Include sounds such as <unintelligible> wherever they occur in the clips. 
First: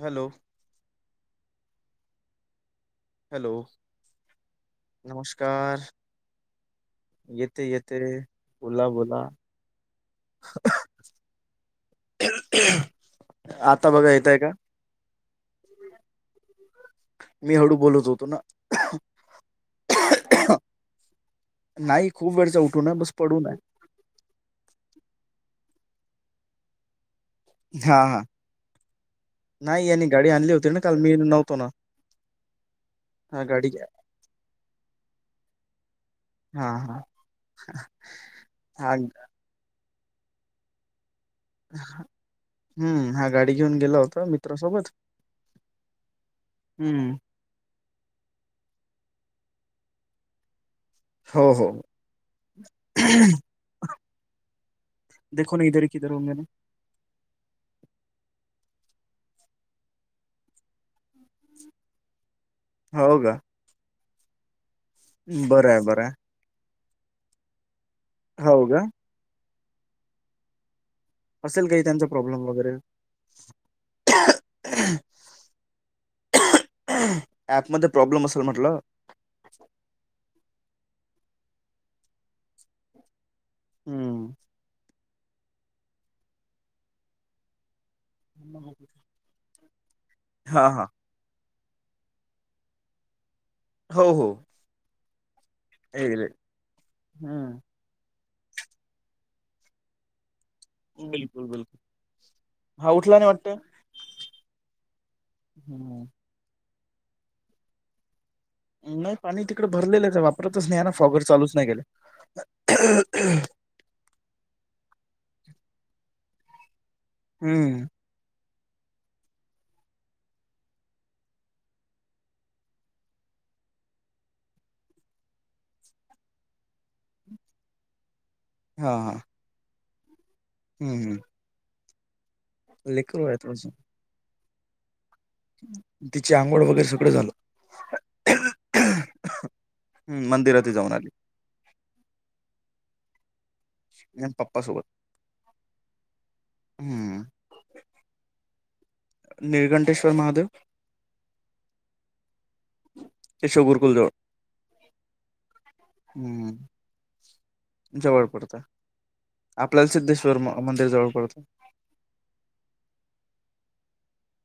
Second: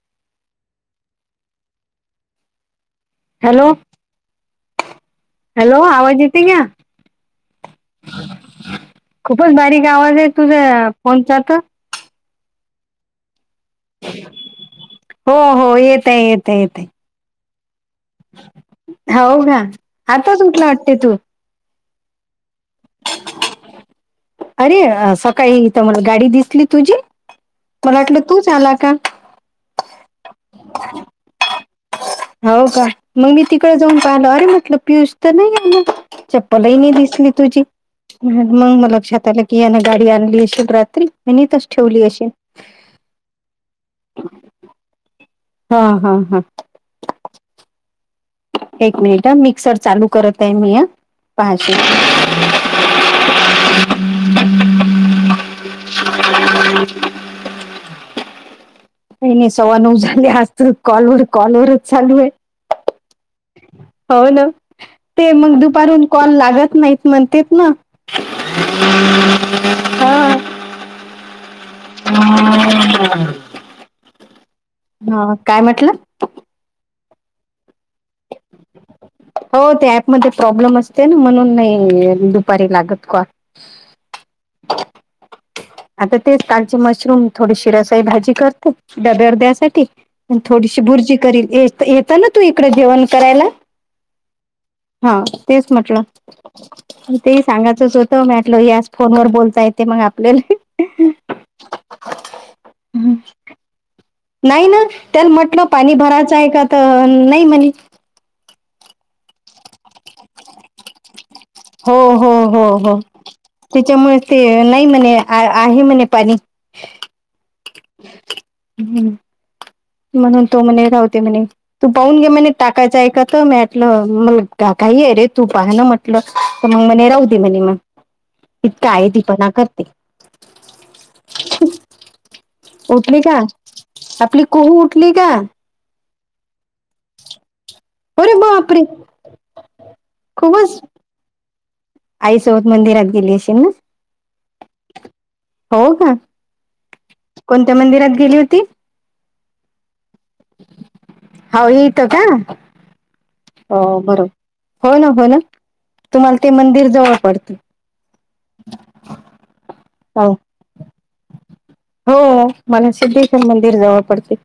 Hello. Hello. Hello आवाज येते का? येतय येतय रे. खूपच बारीक आवाज आहे तुझ्या फोनचा त. आता बघा येतय का? हो हो येतय येतय येतय. मी हळू बोलतो हाव गा आताच उठला वाटते तू? नाही खूप वेळचा उठून आहे बस पडून आहे. अरे सकाळी अ इथं मला गाडी दिसली तुझी हा मला वाटलं हा तूच आला का? नाही यानी गाडी आणली होती ना काल मी नव्हतो ना. हाव का मग मी हा गाडी तिकडे जाऊन पाहिलो अरे म्हटलं पियुष तर नाही आहे. <unintelligible> हा चप्पलही नाही हा दिसली तुझी मंग म हा लक्षात आलं कि यानी गाडी आणलीये शुभ रात्री आणि इथच ठेवली असेल. हम्म हा गाडी घेऊन गेला होता मित्रा सोबत. हा हा हा. हम्म. एक मिनिट हा मिक्सर चालू करत आहे मी हा. हो पाहशील हो. <unintelligible> हम् काय नाही सव्वा नऊ झाले आज तर कॉलवर कॉलवरच चालू आहे. हाव का? हाव ना ते मग बरं आहे बरं दुपारून आहे कॉल लागत नाहीत म्हणतेत ना. हाव गा ह <unintelligible> हां. असेल काही त्यांचा प्रॉब्लेम वगैरे ह <unintelligible> हां काय म्हटलं? ऍपमध्ये प्रॉब्लेम असेल म्हटलं. हो ते ऍपमध्ये प्रॉब्लेम असते ना म्हणून नाही दुपारी लागत कॉल. हम्म. आता तेच कालचे मशरूम थोडे शे रस काही भाजी करते डब्यावर द्यासाठी हा थोडीशी हा आणि बुर्जी करील ए तर येतं ना तू इकड जेवण करायला. हो हो. हा तेच म्हटलं एक्झॅक्ट. ते ही हं. सांगायचस हो त म्हॅटलो याज फोन वर बोलता येते मग आपल्याला. बिलकुल बिलकुल हा उठला नाही वाटतं. नाही ना त्यान म्हटलं पाणी हं. भरायचं आहे का तर नाही म्हणे. नाही पाणी तिकडे भरलेलंच आहे वापरतच नाहीये ना फॉगर चालूच नाही केला. हो हो, हो हो. त्याच्यामुळे ते नाही म्हणे आय आहे म्हणे पाणी. हम्म. हम्म. म्हणून तो म्हणे रावते म्हणे. तू पाहून घे म्हणे टाकायचं एकात मॅटला मला काही आहे रे तू पाह ना म्ह इकडं तर मंग म्हणे राहू दे म्हणे म इतका आयदी पणा करते. हम्म. उठली आहे का थोडंसं. आपली कोहू उठली का? तिची आंघोड वगैरे सगळं झालं. अरे बापरे! हं. मंदिरात ही कव्हाच? जाऊन आली. आईसोबत मंदिरात गेली अशील ना. हेम पप्प सोबत हो का हम्म. कोणत्या मंदिरात गेली होती? निर्घंटेश्वर महादेव हाव येतं का केशव हो गुरुकुल जवळ. बरं हो ना हो ना. तुम्हाला ते हम्म मंदिर जवळ पडते जवळ पडतं आपल्याला सिद्धेश्वर म मंदिर जवळ पडतंय. हो माने सिद्धेश्वर मंदिर जावा पडते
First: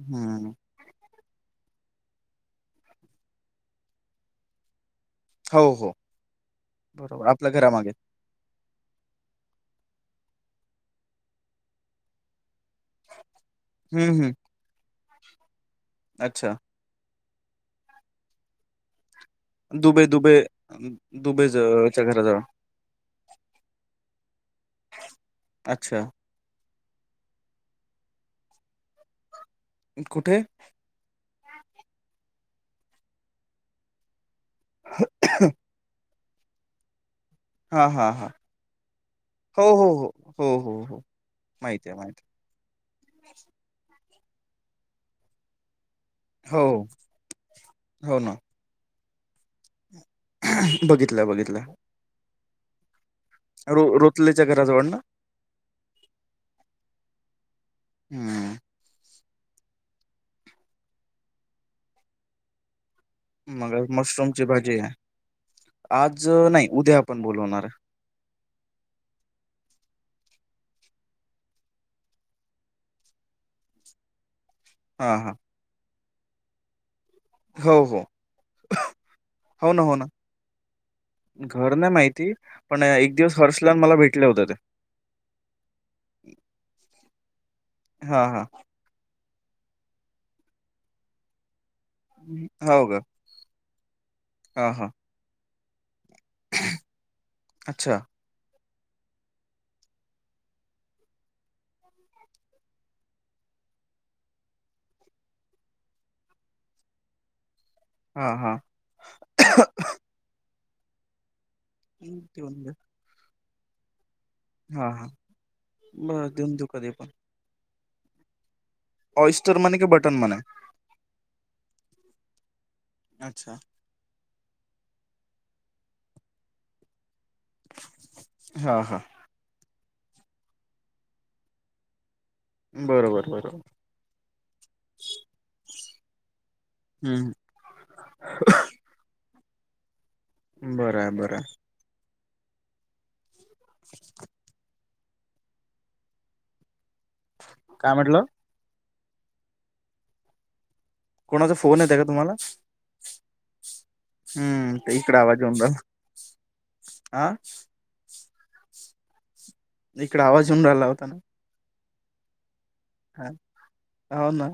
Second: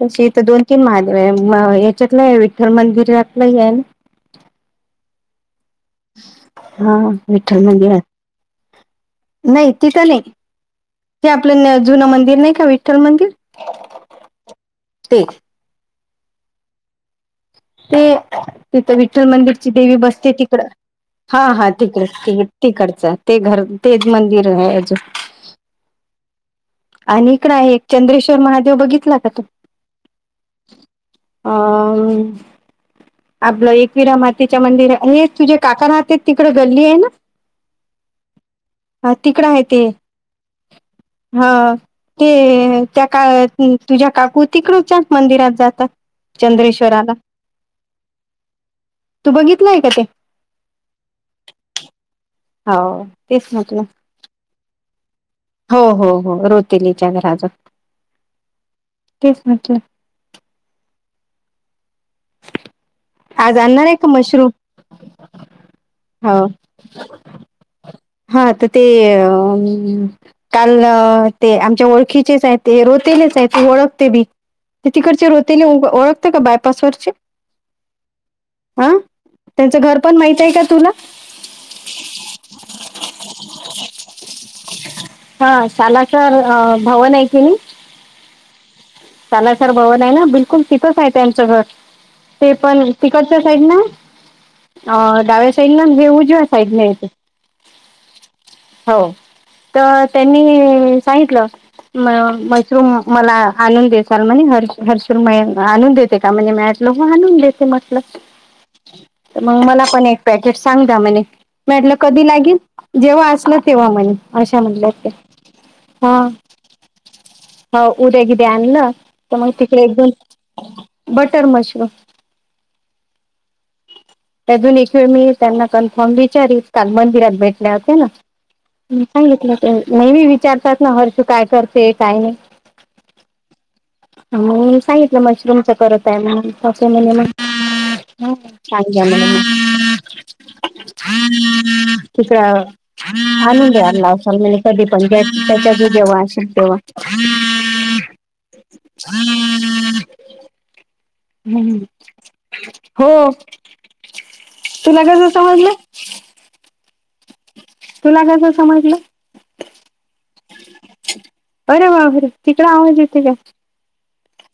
तशी इथं दोन चीन महादेव आहे ये म हेच्यातलं विठ्ठल मंदिरातलं आहे ही ना. हाव हो. हा बरोबर. आपल्या विठल घरामागे. मंदिरात. नाही तिथं नाही ते आपलं न जुना मंदिर नाही का वि विठ्ठल मंदिर हं, हं. ते अच्छा. ते तिथं विठ्ठल मंदिरची देवी दुबे दुबे बसते तिकडं. हा दुबे हा ज- च्या तिकडे घराजवळ ते तिकडचं ते घर तेच मंदिर आहेज. अच्छा आणि इकडं आहे एक चंद्रेश्वर महादेव बघितला का तू? अन कुठे आं आपला एकविरामा तिच्या मंदिर हे तुझे काका राहततेत तिकडं गल्ली आहे ना हा हा हा हा, तिकडं आहे हो हो ते हो हो हो हो. हा माहिती आहे माहिती ते त्या काय हं तुझ्या काकू तिकडूच्याच मंदिरात जातात. आहे हो चंद्रेश्वराला हो ना तू बघितलाय का ते? बघितलं बघितलं. हाव तेच म्हटलं. तलेच्या घराजवण ना. हो हो हो रोतिलीच्या घराचा हम्म तेच म्हटलं. आज मगं आणणार आहे का मशरूमची मशरूम भाजी आहे आज हो नाही उद्या आपण बोलवणार आहे. हा. आता ते.. आ. काल. ते आमच्या ओळखीचेच आहेत. ते रोतेलेच आहेत, ते ओळखते बी. ते हा तिकडचे हा रोतेले ओ ओळखते का बायपासवर? हो हो. हो त्यांचं ना हो घर ना पण माहित आहे का तुला? घर नाही माहिती पण एक दिवस हर्षलान मला भेटले होता ते. हा शालाकार अ भवन आहे की नी हा हा. तालासर भवन आहे ना बिलकुल तिथंच आहे त्यांचं घर. ते हो पण का तिकटच्या साईड ना. हा. हा. अ डाव्या साईडना हे उजव्या साईडनं येते अच्छा हो. तर त्यांनी सांगितलं. मग मशरूम मला आणून देसाल म्हणे, हर्ष-हर्ष म आणून देते का म्हणे मा लघु आणून देते म्हटलं. तर हा हा. मग मला पण एक पॅकेट सांग दामिनी, मी म्हटलं कधी देऊन लागेल? दे जेव्हा असल तेव्हा म्हणे. अशा हा म्हटल्या हा, ते हा बघ देऊन तू कधी पण. हो उद्या क ते आणलं तर मग ऑइस्टर म्हणे तिकडे की एक दोन बटन म्हणे. Butter mushroom. अच्छा ते अजून एकखेळ मी त्यांना कन्फर्म विचारीत काल मंदिरात भेटले होत्या ना. हा हा सांगितलं नेहमी विचारतात ना हर्ष काय करते काय नही. बरोबर बरोबर. सांगितलं मशरूमच करत आहे म्ह हम्म घ्या म्हणाली, बरं आहे बरं आहे तिथलं. आणून द्या <unintelligible> कधी पण जे त्याच्या जेव्हा असल तेव्हा. काय म्हटलो? <unintelligible> कोणाचा फोन येत का तुम्हाला? हो हम्म तुला इकडे कसं आवाज येऊन समजलं राहीला. आं? तुला कस समजलं? इकड आवाज येउन राहला होता. आरे बापरे तिकडे आवाज येत हा हो ना.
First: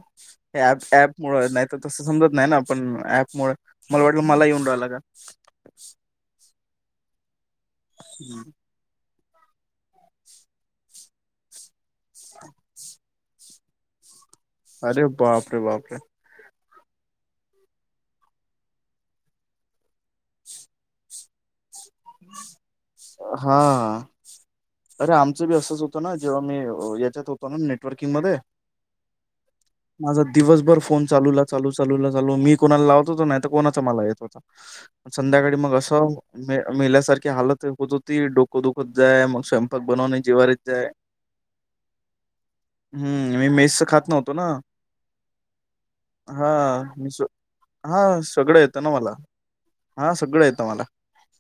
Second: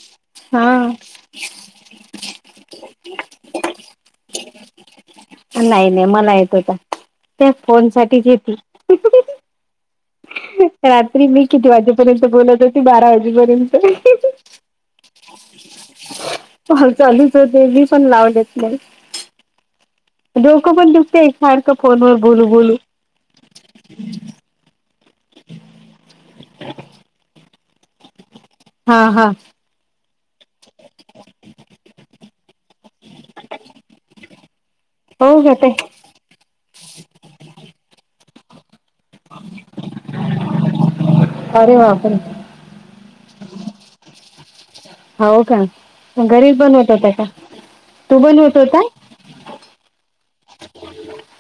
हा ऍप ऍपमुळं नाही तर तसं समजत नाही ना, पण ऍपमुळं मला वाटलं मला येऊन राहिलं का? नाही नाही मला येत होता, त्या फोन साठीच येतय ह हह. रात्री मी किती वाजेपर्यंत बोलत होती? बारा वाजेपर्यंत ह ह. अरे बापरे बापरे. कॉल चालूच होते, मी पण लावलेत नाही. डोक पण दुखतेय सारखं फोनवर बोलू बोलून. हा अरे आमचं बी असंच होतं ना, जेव्हा मी याच्यात होत म्हणून नेटवर्किंग मध्ये. हा हा माझा दिवसभर फोन चालूला चालू, चालूला चालू मी कोणाला लावत होतो नाही तर कोणाचा मला येत होता. हो का संध्याकाळी ताई मग असं मे-मेल्यासारखी हालत होत होत ती डोकं दुखत जाय, मग स्वयंपाक बनवनं जिवावर येत जाय. अरे बापरे हम्म मी मेसच खात नव्हतो ना. हो का? हा घरीच बनवत होता मी का? स्व- तू हा सगळं बनवतोय येतं काय? ना मला हा सगळं येतं मला.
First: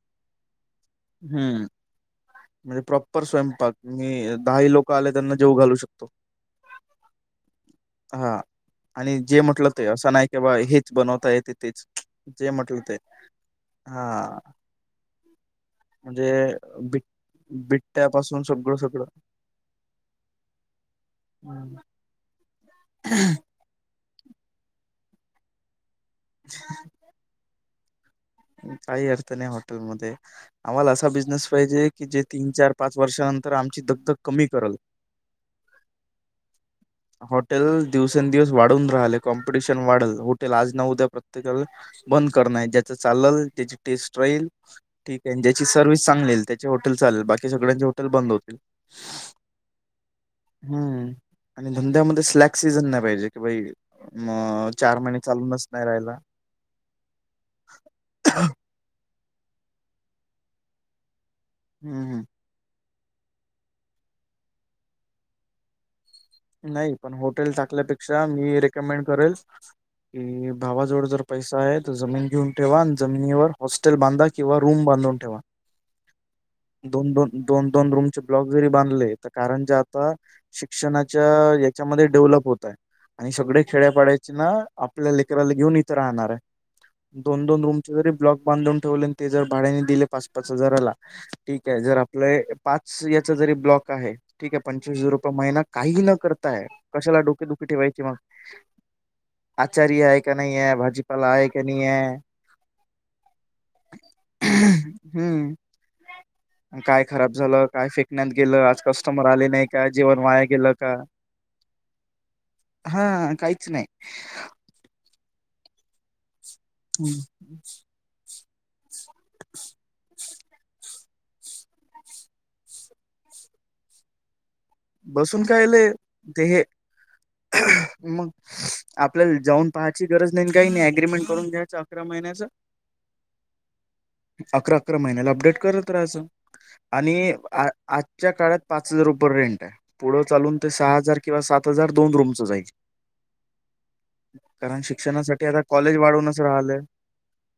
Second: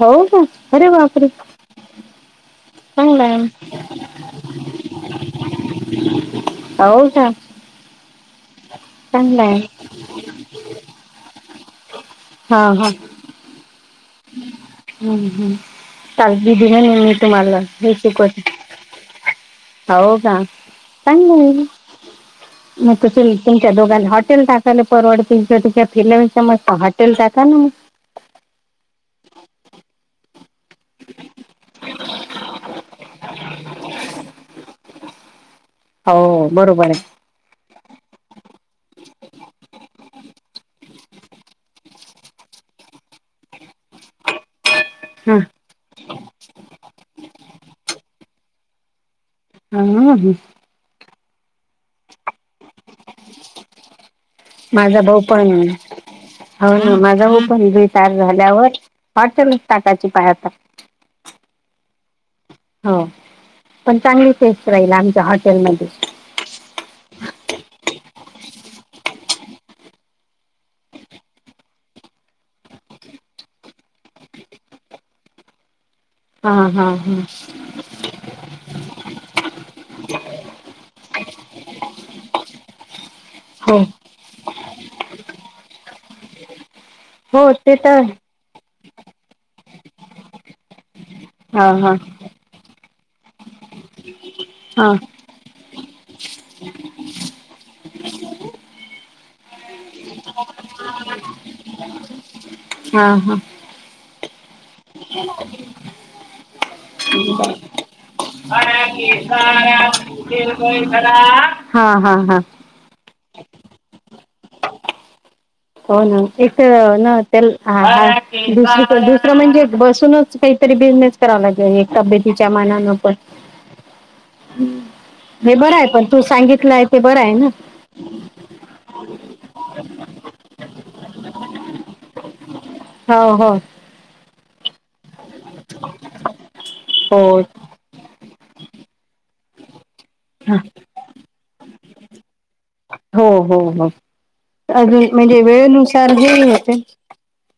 हो का? अरे वा. हम्म. म्हणजे प्रॉपर आहे स्वयंपाक मी दहाही लोक आले त्यांना जेव घालू शकतो. हो का हा आणि जे चांगला आहे. म्हटलं ते असं नाही क बा हेच बनवता येत तेच, जे हा म्हटल हा. ते हा. हम्म हम्म. म्हणजे चाल बी दिन मी तुम्हाला हे शिकवत. गळं सगळं. हो का चागलय हम्म. म कतेल. तुमच्या दोघांना हॉटेल टाकायला परवडतील, तुमच्या <unintelligible> मस्त हॉटेल टाका ना मग. काही अर्थ नाही हॉटेलमध्ये, आम्हाला असा बिझनेस पाहिजे कि जे तीन चार पा वर्षानंतर आमची दगदग कमी करल. होवू बरोबर. हॉटेल दिवसेंदिवस वाढून राहिले. कॉम्पिटिशन वाढल, हाँटेल आज ना उद्या. प्रत्येकाला बंद करण, ज्याच चालल त्याची टेस्ट राहील. ठीक हा आहे. जी सर्व्हिस चांगली आहे. त्याचे हॉटेल चालेल, बाकी सगळ्यांचे हॉटेल बंद होतील. <unintelligible> हम्म. आणि धंद्या मध्ये स्लॅक सीझन नाही, पाहिजे की भाई. मग, चार माझा महिने भाऊ पण चालूनच नाही राहायला. हो ना माझा पण तयार झाल्यावर हॉटलचे टाकायची बाई आता. हम्म. हम्म. हो पण चांगली फेस राहील आमच्या हॉटेलमध्ये. नाही. पण हॉटेल टाकल्यापेक्षा मी रेकमेंड करेल. कि भावाजवळ जर पैसा आहे तर जमीन घेऊन ठेवा आणि जमिनीवर हॉस्टेल बांधा किंवा रूम बांधून ठेवा. <inaudible> दोन, हा दोन दोन दोन, रूमचे ब्लॉक जरी बांधले. तर कारण जे आता शिक्षणाची त्या याच्यामध्ये डेव्हलप होत. आणि सगळे हो खेड्यापाड्या. तिचं नाव आपल्या लेकराला घेऊन इथे राहणार आहे. दोन, हो दोन ते रूमचे तर जरी ब्लॉक बांधून ठेवले. ते जर भाड्याने दिले पाच, पाच हजाराला हा ठीके हा जर आपले. पाच याचा जरी ब्लॉक आहे, ठीके हा हा पंचवीस हजार रुपये महिना. काहीही न करता आहे कशाला? डोकेदुखी ठेवायचे मग. आचारी आहे का नाही आहे? भाजीपाला आहे का नाही आहे? हा हा. <unintelligible> हं <inaudible> <inaudible> काय खराब झालं काय फेकण्यात गेलं आज कस्टमर आले नाही का जेवण वाया गेलं का हा हा हा. हा काहीच नाही. हो. ना. एक ना हम्म. त्या दुस- दुसरं म्हणजे बसूनच. काहीतरी बिझनेस करावा लागेल, एक तब्येतीच्या मानानं पण. बसून हे काय बरं आहे लई पण तू ते हे सांगितलंय ते बरं आहे ना मग. आपल्याला जाऊन पहायची गरज नाही, काही नाही. अग्रीमेंट करून घ्यायचं अकरा महिन्याचं. हो. हो. अकरा, अकरा महिन्याला अपडेट करत राहायचं. आणि, हो आजच्या काळात पाच हजार रुपयर रेंट आहे, पुढं चालून हा ते सहा हजार किंवा सात हजार दोन रूमच जाईल. हो. हो. हो. कारण अजून म्हणजे शिक्षणासाठी आता कॉलेज वेळेनुसार हे वाढवूनच ही राहिलंय होतंय.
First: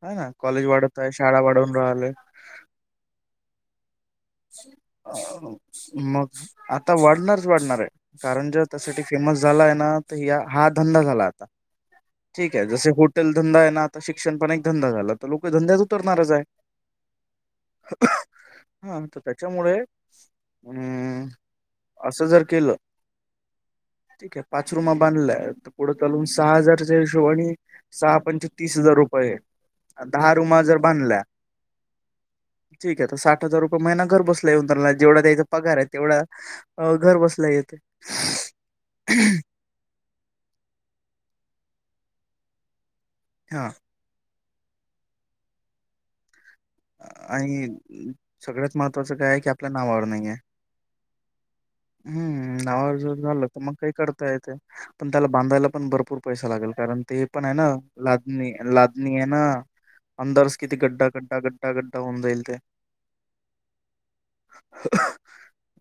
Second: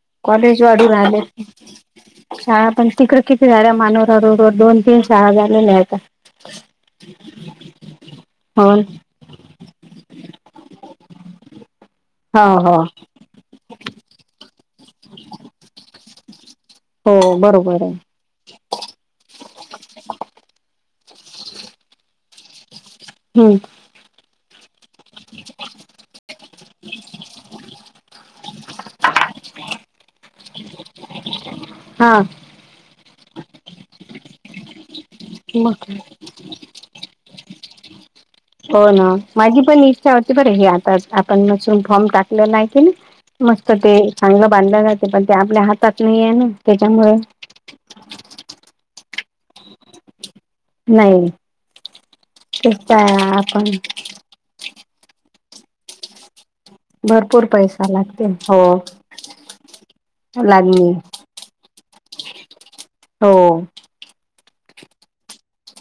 ह ना कॉलेज वाढून वाढत आहे राहिले. शाळा वाढवून राहिलय शाळा पण तिकड किती झाल्या मानोरा रोडवर दोन तीन शाळा झालेल्या हायत्या. मग आता वाढणारच, वाढणार आहे. कारण जसं ते त्यासाठी फेमस झाला आहे ना. ह. हा. धंदा झाला आता, हो ठीकेय आहे हो जसे हॉटेल धंदा आहे ना, आता शिक्षण पण धंदा झाला, तर लोक धंद्याच उतरणारच आहे. हो. बरोबर आहे. हा तर त्याच्यामुळे अं. असं जर केलं. हम्म. ठीकेय पाच रूमा बांधल्या. तर, पुढं चालून सहा हजारच्या हिशोबाने. सहा पंचे तीस हजार रुप होय. दहा रुमा जर बांधल्या. हा ठीक आहे. तर साठ हजार रुपये महिना घर बसल्या येऊन त्यांना, जेवढा त्याचा पगार आहे मग तेवढा. अ. घर बसल्या येत. <inaudible> हो ना माझी पण इच्छा होती बर हे आता आपण नसून फॉर्म टाकले नाही की नी हा मस्त! ते चांगलं बांधलं जातं. पण, ते आपल्या हातात नाही आहे ना. त्याच्यामुळे, आणि सगळ्यात महत्त्वाचं काय आहे की आपल्या नावावर नाही आहेे. नाही हम्म तेच नावावर जर तर झालं तर आपण मग काय करता येतय. पण त्याला बांधायला पण भरपूर पैसा लागेल. कारण ते पण, भरपूर आहे ना पैसा लागते लादणी, हो लादणी आहे ना अंदरच किती? लागणे गड्डा गड्डा गड्ड. हड्डा गड्डा होऊन जाईल त्या. हो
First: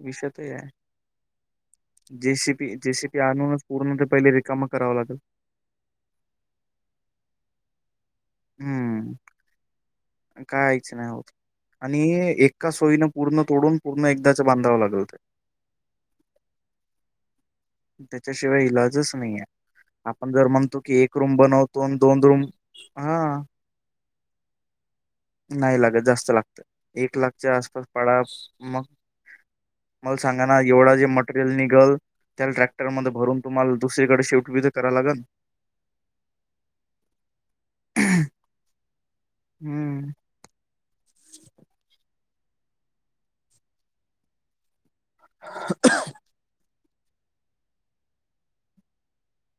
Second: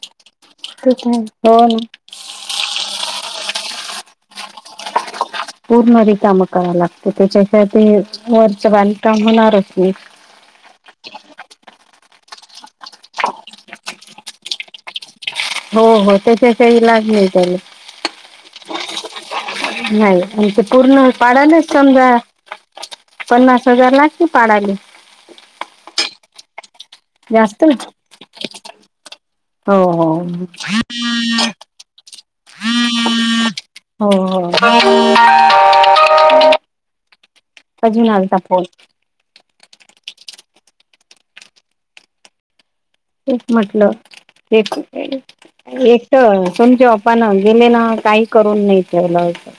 विषते तेच आहे हो ना जेसीबी जेसीबी आणूनच पूर्ण ते पहिले रिकामा कराव लागतो. पूर्ण रिकाम कराव लागत त्याच्याशिवाय ते वरचं बांधकाम होणारच नाही. कायचं नाही होत. आणि एका सोयीन पूर्ण तोडून पूर्ण एकदाच बांधावं लागल तो. हो हो त्याच्या काही लागले त्याले. त्याच्याशिवाय इलाजच नाहीऐ. नाही आपण जर आणि ते म्हणतो की पूर्ण एक रूम पाडालेच बनवतो आणि समजा दोन रूम हा पन्नास हजार लागती पाडायले. नाही लागत जास्त लागत एक लाखच्या जास्त आसपास पडा मग हो हो मला सांगा ना, एवढा जे मटेरियल निघल. त्या ट्रॅक्टरमध्ये भरून तुम्हाला. हो दुसरीकडे शिफ्ट हो बी तर करावं लागल. <unintelligible> <inaudible> अजून आलता फोन. हंम्म. तेच म्हटलं एक- एक तर समच्या. पण, जमिनं काही करून नाही ठेवलं असं.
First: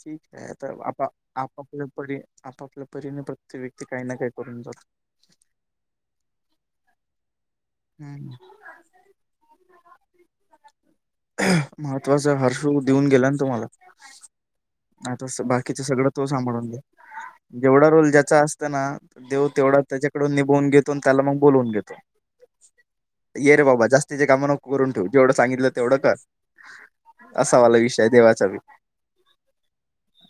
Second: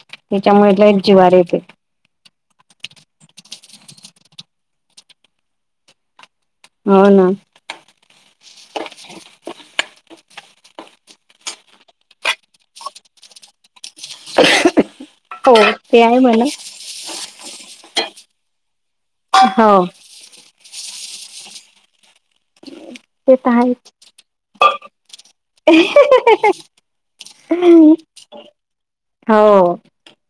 ठीक आहे. तर लयच जीवार येते आपा-आपापले. तरी आपापल्या परीने प्रत्येक व्यक्ती काही ना काय करून जातो. हो ना. हुंम.. महत्त्वाचा हर्षु देऊन गेला ना तुम्हाला. आता हो बाकीच ते सगळं आहे तो म्हणा सांभाळून घेतो जेवढा रोल ज्याचा असत ना देव तेवढा हो त्याच्याकडून निभवून घेतो आणि त्याला मग बोलवून घेतो. ते ये तर रे बाबा आहेच. जास्तीचे काम नको करून ठेवू जेवढं सांगितलं तेवढं कर. असा वाला विषय देवाचा बी. हो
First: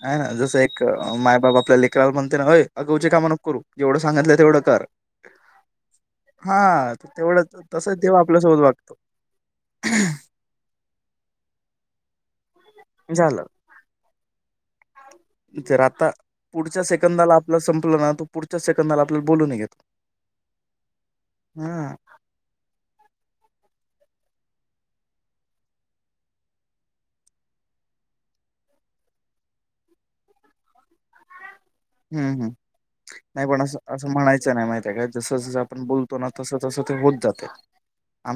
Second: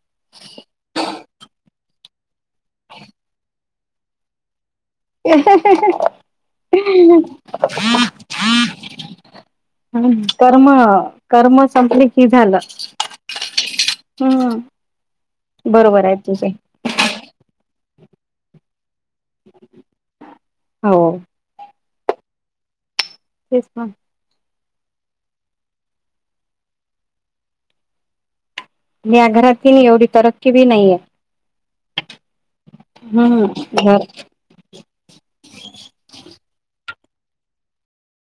आहे ना जसं एक मायबाबा आपल्या लेकराला म्हणते ना अय अगावचे काम नको करू जेवढं सांगितलं तेवढं कर. <unintelligible> तेवढंच. तसंच, देव आपल्यासोबत वागतेय. कर्म, कर्म संपले की झालं. झालं. हम्म. जर, बरोबर आता आहे तुझे पुढच्या सेकंदाला आपलं संपलं ना तर. पुढच्या सेकंदला आपल्याला बोलून घेत हो हमम. Yes ma'am. मी या घरातील बी एवढी तरक्की बी नाहीये. हम्म. हम्म. हम्म नाही पण, असं, घर असं म्हणायचं. च नाही माहितीय आहे का जस जस आपण बोलतो ना तस तसं ते होत जात.